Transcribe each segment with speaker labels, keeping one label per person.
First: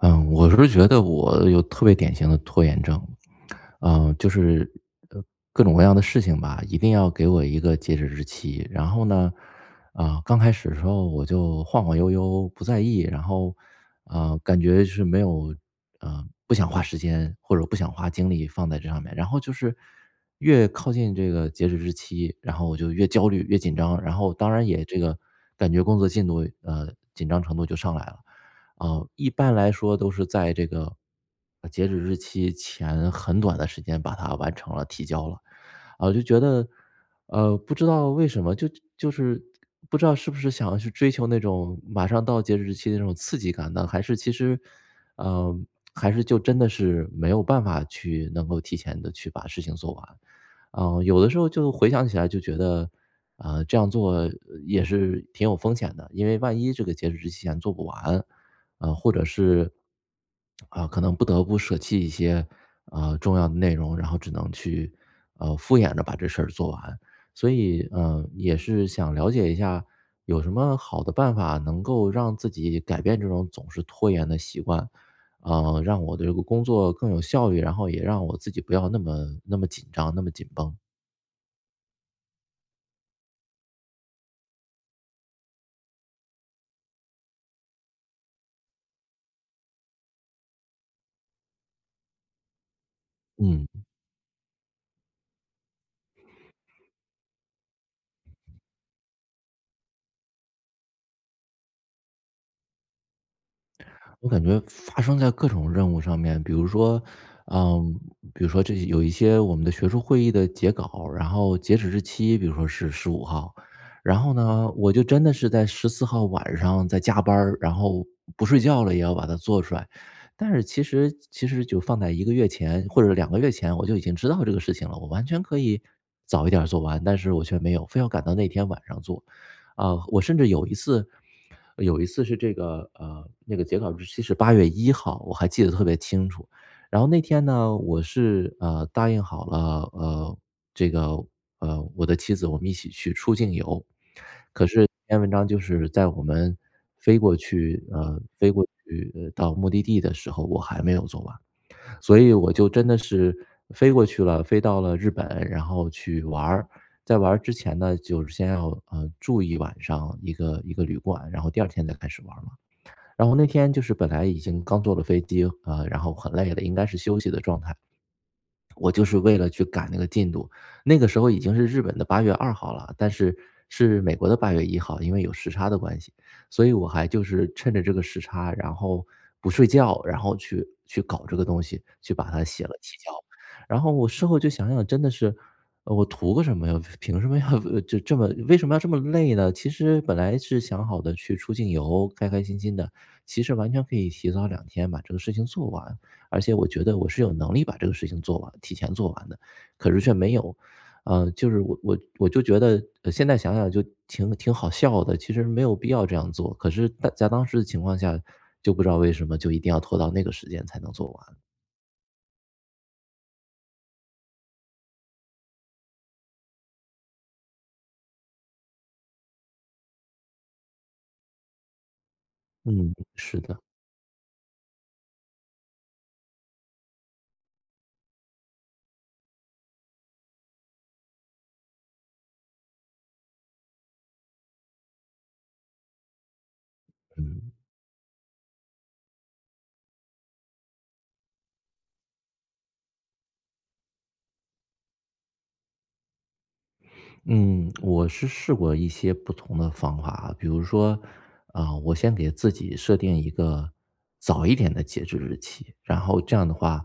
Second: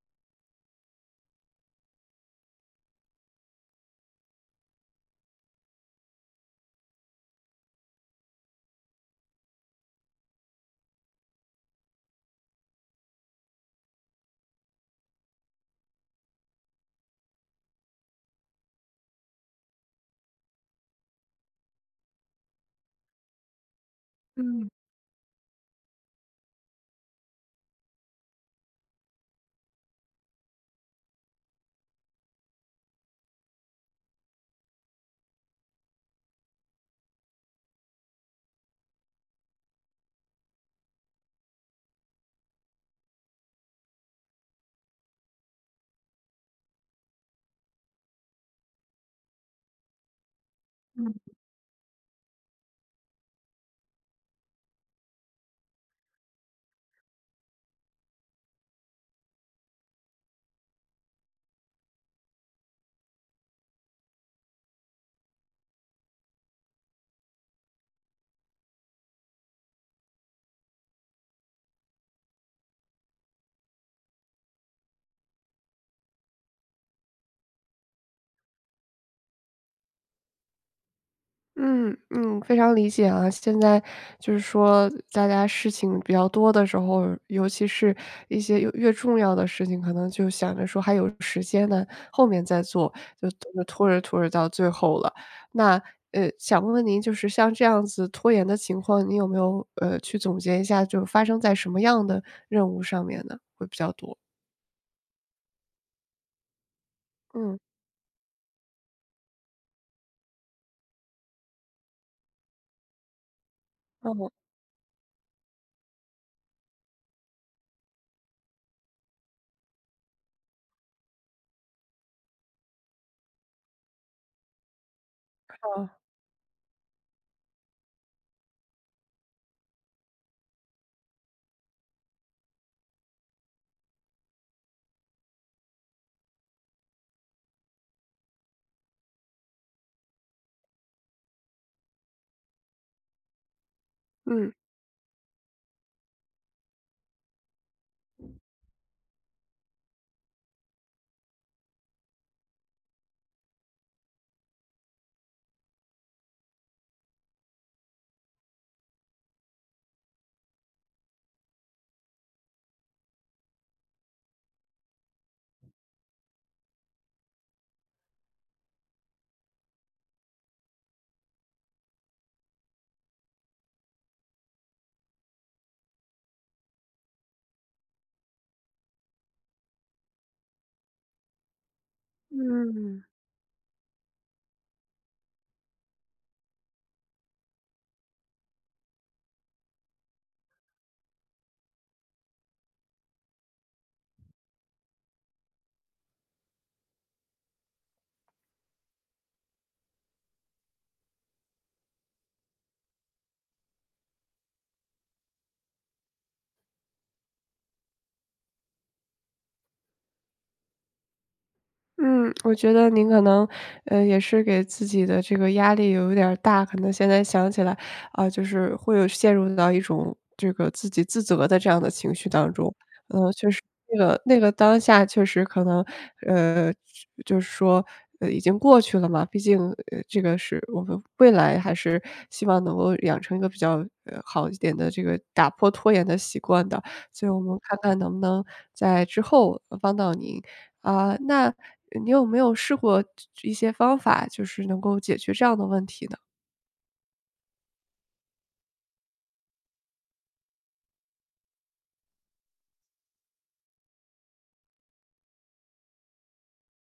Speaker 1: 嗯，我是觉得我有特别典型的拖延症。呃，就是各种各样的事情吧，一定要给我一个截止日期。然后呢，啊，刚开始的时候我就晃晃悠悠不在意，然后，呃，感觉就是没有，啊，不想花时间或者不想花精力放在这上面。然后就是越靠近这个截止日期，然后我就越焦虑越紧张，然后当然
Speaker 2: 嗯。
Speaker 1: 也这个感觉工作进度，呃，紧张程度就上来了。呃，一般来说都是在这个截止日期前很短的时间把它完成了提交了，啊，我就觉得，呃，不知道为什么？就就是不知道是不是想要去追求那种马上到截止日期那种刺激感呢，还是其实呃，还是就真的是没有办法去能够提前地去把事情做完。啊，
Speaker 2: 嗯。
Speaker 1: 有的时候就回想起来就觉得，啊，这样做也是挺有风险的，因为万一这个截止日期前做不完。呃，或者是，啊，可能不得不舍弃一些，啊，重要的内容，然后只能去，呃，敷衍着把这事儿做完。所以，呃，也是想了解一下，有什么好的办法能够让自己改变这种总是拖延的习惯？啊，让我的这个工作更有效率，然后也让我自己不要那么那么紧张，那么紧绷。
Speaker 2: 嗯嗯，非常理解啊。现在就是说大家事情比较多的时候，尤其是一些越越重要的事情，可能就想着说还有时间呢，后面再做，就
Speaker 1: 嗯。
Speaker 2: 拖着拖着到最后了。那，呃，想问问您就是像这样子拖延的情况，您有没有，呃，去总结一下就发生在什么样的任务上面呢，会比较多。
Speaker 1: 我感觉发生在各种任务上面，比如说
Speaker 2: 嗯。
Speaker 1: 呃，比如说这几有一些我们的学术会议的截稿，然后截止日期比如说是15号。
Speaker 2: 干
Speaker 1: 然
Speaker 2: 活。
Speaker 1: 后呢，我就真的是在14号晚上在加班儿，然后不睡觉了也要把它做出来。但是其实其实就放在1个月前或者2个月前，我就已经知道这个事情了，我完全可以
Speaker 2: 好。
Speaker 1: 早一点儿做完。但是我却没有，非要赶到那天晚上做。啊，我甚至有一次有一次是这个，呃，那个截稿日期是八月一号，我还记得特别清楚。然后那天呢，我是，呃，答应好了，呃，这个，呃，我的妻子我们一起去出境游。
Speaker 2: 嗯。
Speaker 1: 可是这篇文章就是在我们飞过去呃，飞过去到目的地的时候，我还没有做完。所以我就真的是飞过去了，飞到了日本，然后去玩儿。在玩儿之前呢，就先要，呃，住1晚上一个一个旅馆，然后第2天再开始玩儿了。然后那天就是本来已经刚坐了飞机，啊，然后很累的，应该是休息的状态。我就是为了去赶那个进度，那个时候已经是日本的八月二号了，但是是美国的八月一号，因为有时差的关系。所以我还就是趁着这个时差，然后不睡觉，然后去去搞这个东西，去把它写了提
Speaker 2: 嗯。
Speaker 1: 交。然后我事后就想想真的是，呃，我图个什么呀，凭什么要这这么为什么要这么累呢？其实本来是想好的，去出境游，开开心心的，其实完全可以提早2天把这个事情做完。而且我觉得我是有能力把这个事情做完提前做完的，可是却没有啊。就是我我我就觉得现在想想就挺挺好笑的，其实没有必要这样做，可是在在当时的情况下就不知道为什么就一定要拖到那个时间才能做完。
Speaker 2: 嗯，我觉得您可能，呃，也是给自己的这个压力有点儿大。可能现在想起来，呃，就是会有陷入到一种，这个自己自责的这样的情绪当中。呃，
Speaker 1: 嗯，是的。
Speaker 2: 就是那个那个当下确实可能，呃，去就是说已经过去了嘛，毕竟，呃，这个是我们未来还是希望能够养成一个比较，呃，好一点的这个打破拖延的习惯的，所以我
Speaker 1: 嗯。
Speaker 2: 们看看能不能在之后帮到您。啊，那你有没有试过一些方法，就是能够解决这样的问题呢？
Speaker 1: 嗯，我是试过一些不同的方法啊。比如说，啊，我先给自己设定一个早一点的截止日期。然后这样的话，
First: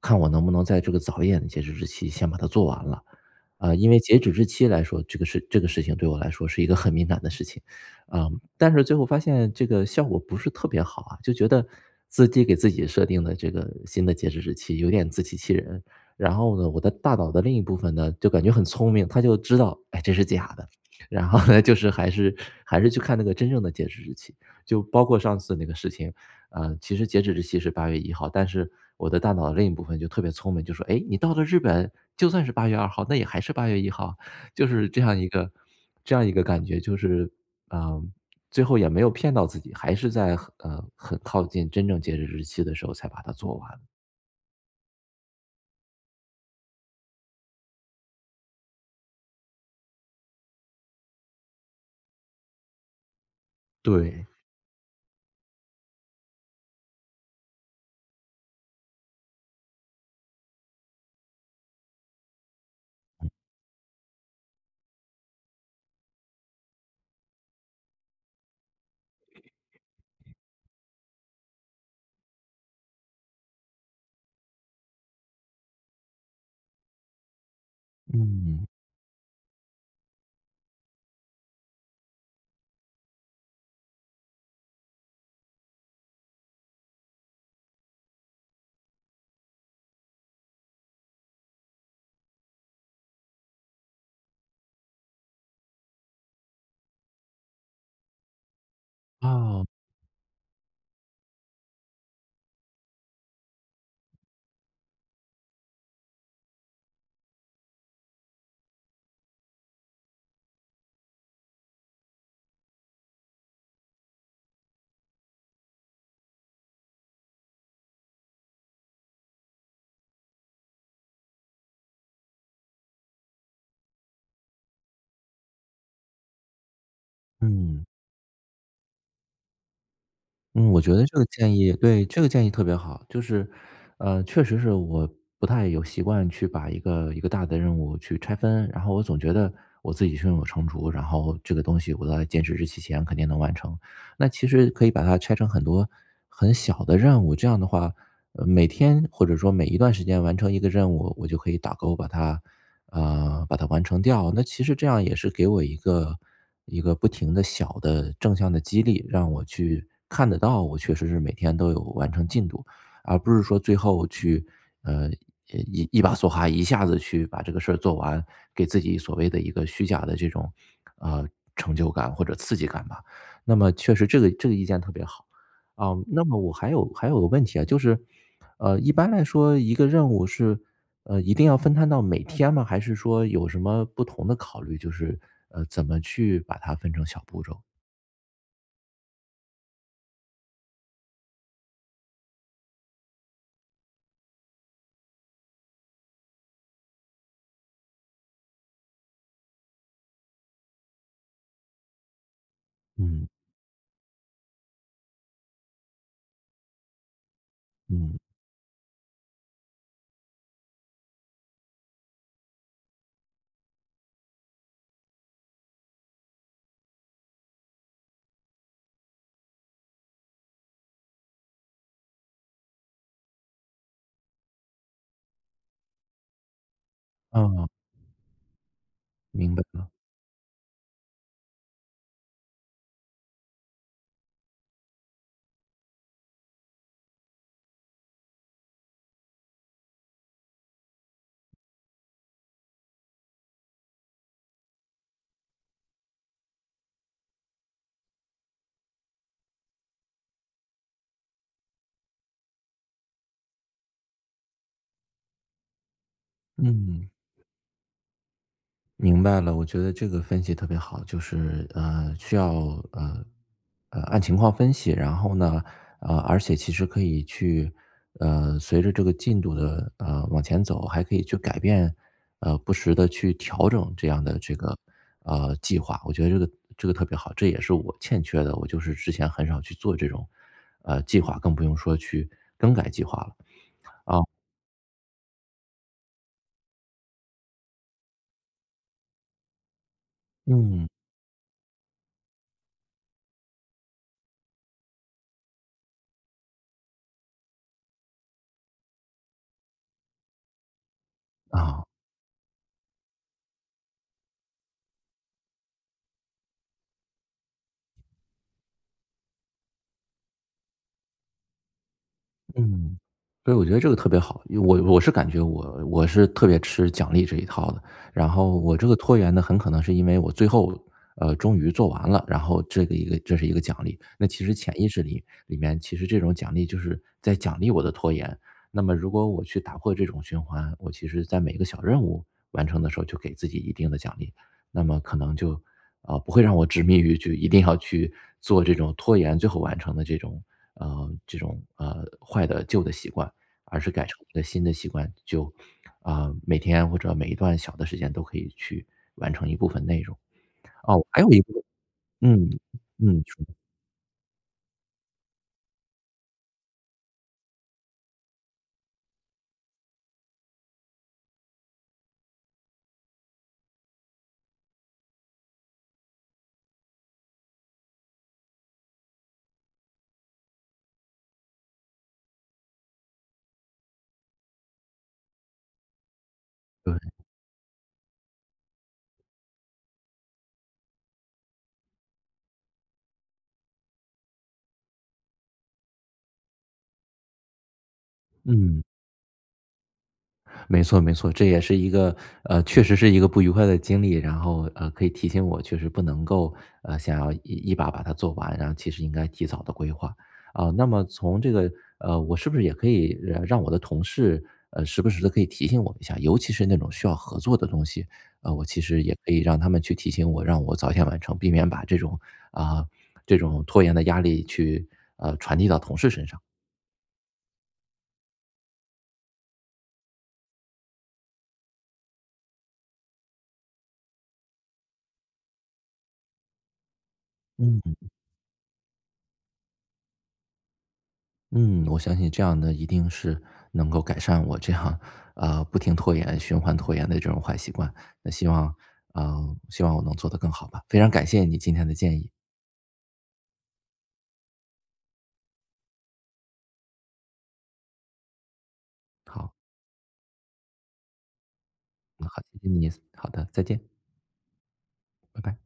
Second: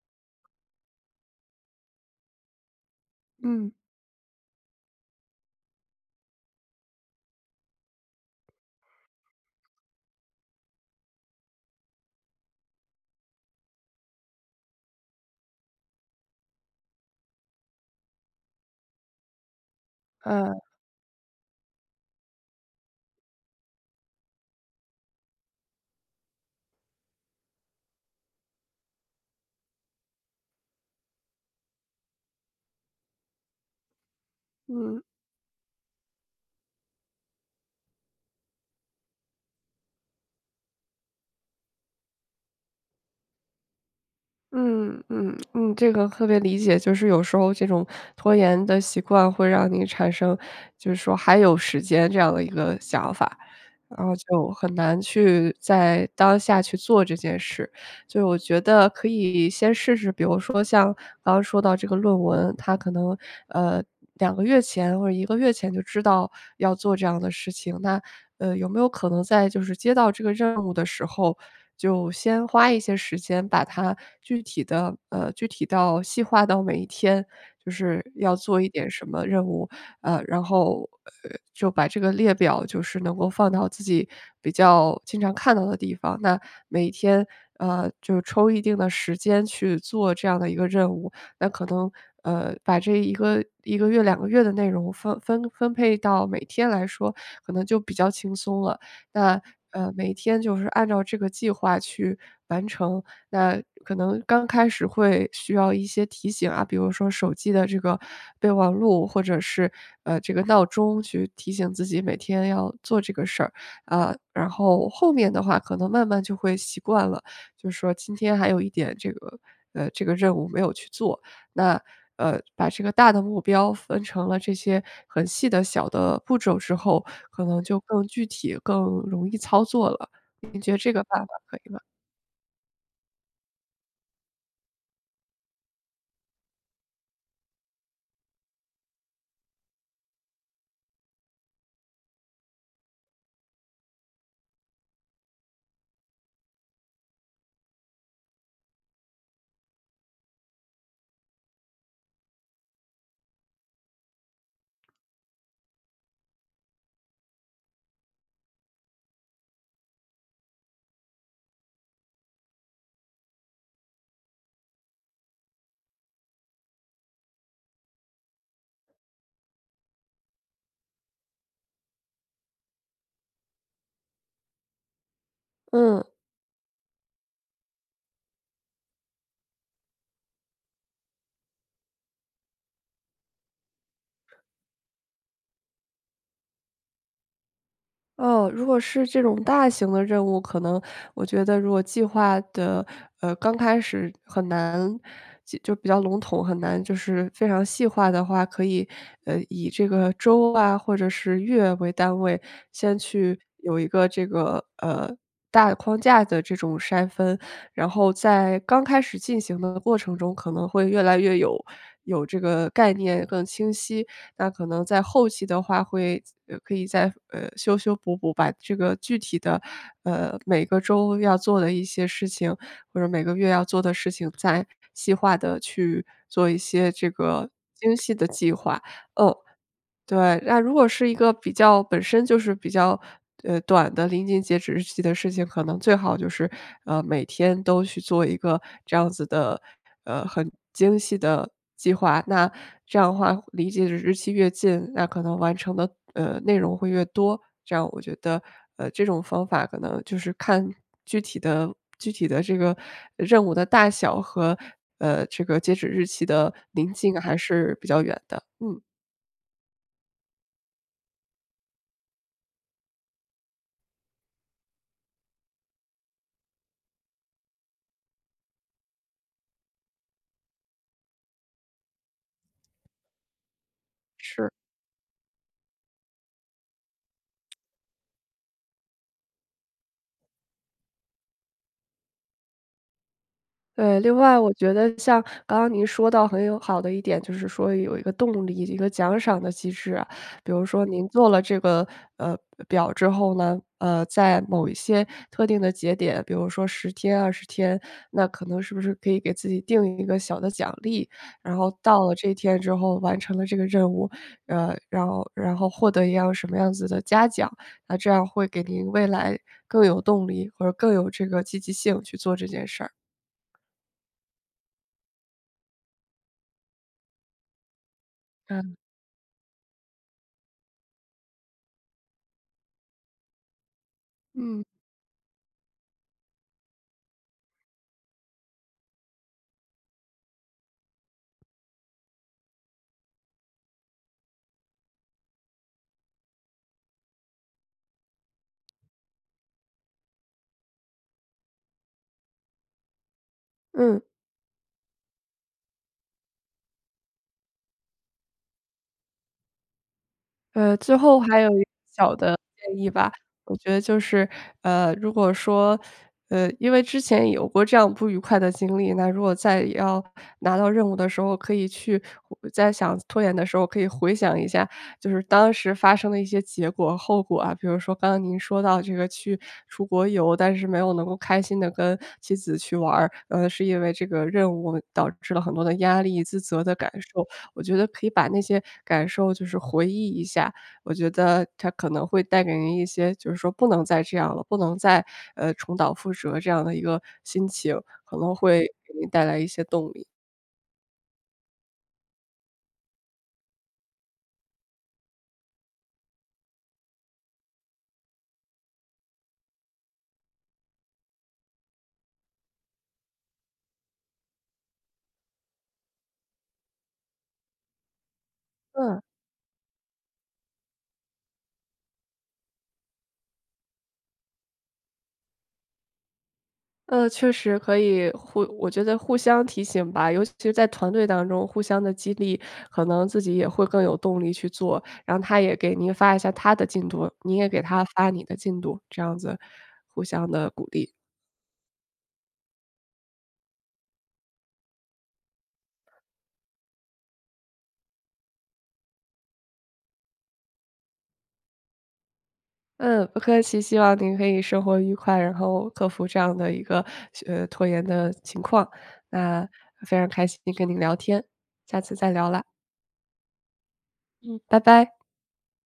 Speaker 1: 看我能不能在这个早一点的截止日期先把它做完了。
Speaker 2: 嗯。
Speaker 1: 呃，因为截止日期来说，这个事这个事情对我来说是一个很敏感的事情。啊，但是最后发现这个效果不是特别好啊，就觉得，自己给自己设定的这个新的截止日期，有点自欺欺人。然后呢，我的大脑的另一部分呢，就感觉很聪明，它就知道，哎，这是假
Speaker 2: 嗯。
Speaker 1: 的。然后呢，就是还是还是去看那个真正的截止日期。就包括上次那个事情，呃，其实截止日期是八月1号，但是，我的大脑的另一部分就特别聪明，就说：“哎，你到了日本，就算是八月2号，那也还是八月1号。”就是这
Speaker 2: 嗯。
Speaker 1: 样一个这样一个感觉，就是，嗯，最后也没有骗到自己，还是在很呃，很靠近真正截止日期的时候才把它做完。
Speaker 2: 嗯嗯嗯，这个特别理解，就是有时候这种拖延的习惯会让你产生，就是说还有时间这样的一个想法。然后
Speaker 1: 对。
Speaker 2: 就很难去在当下去做这件事，就我觉得可以先试试，比如说像，刚刚说到这个论文，它可能，
Speaker 1: 嗯。
Speaker 2: 呃，2个月前或者1个月前就知道要做这样的事情。那，呃，有没有可能在就是接到这个任务的时候，就先花一些时间把它具体地呃，具体到细化到每一天，就是要做
Speaker 1: 嗯。
Speaker 2: 一点什么任务。呃，然后，呃，就把这个列表就是能够放到自己比较经常看到的地方，那每天，呃，就抽一定的时间去做这样的一个任务。那可能，呃，把这1个1个月2个月的内容分分分配到每天来说，可能就比较轻松了。那，
Speaker 1: 哦。
Speaker 2: 呃，每天就是按照这个计划去完成。那可能刚开始会需要一些提醒啊，比如说手机的这个备忘录或者是，呃，这个闹钟去提醒自己每天要做这个事儿。啊，然后后面的话可能慢慢就会习惯了，就说今天还有一点这个呃，这个任务没有去做，那，呃，把这个大的目标分成了这些很细的小的步骤之后，可能就
Speaker 1: 嗯。
Speaker 2: 更具体更容易操作了。您
Speaker 1: 嗯，
Speaker 2: 觉得
Speaker 1: 我觉
Speaker 2: 这
Speaker 1: 得
Speaker 2: 个
Speaker 1: 这
Speaker 2: 办
Speaker 1: 个
Speaker 2: 法
Speaker 1: 建
Speaker 2: 可以
Speaker 1: 议
Speaker 2: 吗？
Speaker 1: 对，这个建议特别好。就是，呃，确实是我不太有习惯去把一个一个大的任务去拆分，然后我总觉得我自己胸有成竹，然后这个东西我在截止日期前肯定能完成。那其实可以把它拆成很多很小的任务，这样的话每天或者说每一段时间完成一个任务，我就可以打勾把它啊，把它完成掉。那其实这样也是给我一个一个不停的小的正向的激励，让我去看得到，我确实是每天都有完成进度，而不是说最后去，呃，一一把梭哈，一下子去把这个事儿做完，给自己所谓的一个虚假的这种，啊，成就感或者刺激感吧。那么确实这个这个意见特别好。啊，
Speaker 2: 嗯。
Speaker 1: 那么我还有还有个问题啊，就是，呃，一般来说一个任务是，呃，一定要分摊到每天吗？还是说有什么不同的考虑，就是，呃，怎么去把它分成小步骤。
Speaker 2: 哦，如果是这种大型的任务，可能我觉得如果计划的，呃，刚开始很难就比较笼统，很难就是非常细化的话，可以，呃，以这个周啊或者是月为单位，先
Speaker 1: 嗯。
Speaker 2: 去有一个这个，呃，大的框架的这种筛分。然后
Speaker 1: 嗯。
Speaker 2: 在刚开始进行的过程中可能会越来越有有这个概念更清晰。那可能在后期的话会可以再修修补补把这个具体的，呃，每个周要做的一些事情，或者每个月要做的事情再细化地去做一些这个
Speaker 1: 嗯。
Speaker 2: 精细的计划。嗯，
Speaker 1: 明白了。
Speaker 2: 对，那如果是一个比较本身就是比较，呃，短的临近截止日期的事情，可能最好就是，呃，每天都去做一个这样子的，呃，很精细的计划，那这样的话离这个日期越近，那可能完成的，呃，内容会越多。这样我觉得，呃，这种方法可能就是看具体的具体的这个任务的大小和，呃，这个截止日期的临
Speaker 1: 嗯。
Speaker 2: 近还是比较远的，嗯。
Speaker 1: 明白了，我觉得这个分析特别好。就是，呃，需要，呃，呃，按情况分析，然后呢，呃，而且其实可以去，呃，随着这个进度的，呃，往前走，还可以去改变，呃，不时地去调整这样的
Speaker 2: 是。
Speaker 1: 这个，呃，计划。我觉得这个这个特别好，这也是我欠缺的。我就是之前很少去做这种，呃，计划，更不用说去更改计划了。
Speaker 2: 呃，另
Speaker 1: 啊。
Speaker 2: 外我觉得像刚刚您说到很有好的一点，就是说有一个动力，一个奖赏的机制啊。比如说
Speaker 1: 嗯。
Speaker 2: 您做了这个，呃，表之后呢，呃，在某一些特定的节点，比如说10天20天，那可能是不是可以给自己定一个小的奖励，然后
Speaker 1: 啊。
Speaker 2: 到了这一天之后完成了这个任务，呃，然后然后获得一样什么样子的嘉奖。那这样会给您未来更有动力或者更有这个积极性去做这件事儿。
Speaker 1: 嗯，所以我觉得这个特别好。因为我我是感觉我我是特别吃奖励这一套的，然后
Speaker 2: 嗯。
Speaker 1: 我这个拖延呢，很可能是因为我最后，呃，终于做完了，然后这个一个这是一个奖励。那其实
Speaker 2: 嗯。
Speaker 1: 潜意识里里面其实这种奖励就是在奖励我的拖延。那么如果我去打破这种循环，我其实在每个小任务完成的时候就给自己一定的奖励，那么可能就，啊，不会让我执迷于去一定要去做这种拖延，最后完成的这种，呃，这种，呃，坏的旧的习惯。而是
Speaker 2: 嗯。
Speaker 1: 改成一个新的习惯。就，啊，每天或者每一段小的时间都可以去完成一部分内容。
Speaker 2: 呃，最
Speaker 1: 哦，我
Speaker 2: 后
Speaker 1: 还有一
Speaker 2: 还有
Speaker 1: 个
Speaker 2: 一个小的
Speaker 1: 嗯，
Speaker 2: 建议吧，
Speaker 1: 嗯。你说。
Speaker 2: 我觉得就是，呃，如果说，呃，因为之前有过这样不愉快的经历。那如果再要拿到任务的时候可以去再想拖延的时候，可以回想一下，就是当时发生的一些结果后果啊。比如说刚刚您说到这个去出国游，但是没有能够开心地跟妻子去玩儿。嗯，是因为这个任务导致了很多的压力，自责的感
Speaker 1: 对。
Speaker 2: 受。我觉得可以把那些感受就是回忆一下，我觉得它可能会带给你一些，就是说不能再这样了，不能再，呃，重蹈覆辙这样的一个心情，可能会
Speaker 1: 嗯。
Speaker 2: 给你带来一些动力。
Speaker 1: 没错没错，这也是一个呃，确实是一个不愉快的经历，然后，呃，可以提醒我确实不能够，呃，想要一把把它做完，然后其实应该提早地规划。啊，那么从这个呃，我是不是也可以让我的同事，呃，时不时地可以提醒我一下，尤其是那种需要合作的东西，啊，我其
Speaker 2: 嗯。
Speaker 1: 实也可以让他们去提醒我，让我早点完成，避免把这种啊，这种拖延的压力去，呃，传递到同事身上。
Speaker 2: 呃，确实，可以互我觉得互相提醒吧，尤其在团队当中互相地激励，可能自己也会更有动力去做，然后他也给您发一下他的进度，你也给他
Speaker 1: 嗯。
Speaker 2: 发你的进度，这样子互相地鼓励。
Speaker 1: 嗯，我相信这样的，一定是能够改善我这样，呃，不停拖延，循环拖延的这种坏习惯，那希望呃，希望我能做得更好吧，非常感谢你今天的建议。
Speaker 2: 嗯，不客气，希望您可以生活愉快，然后克服这样的一个，呃，拖延的情况，那
Speaker 1: 好。
Speaker 2: 非常开心跟您聊天，下次再
Speaker 1: 好，
Speaker 2: 聊啦。
Speaker 1: 好的，再见。
Speaker 2: 嗯，拜拜。
Speaker 1: 拜拜。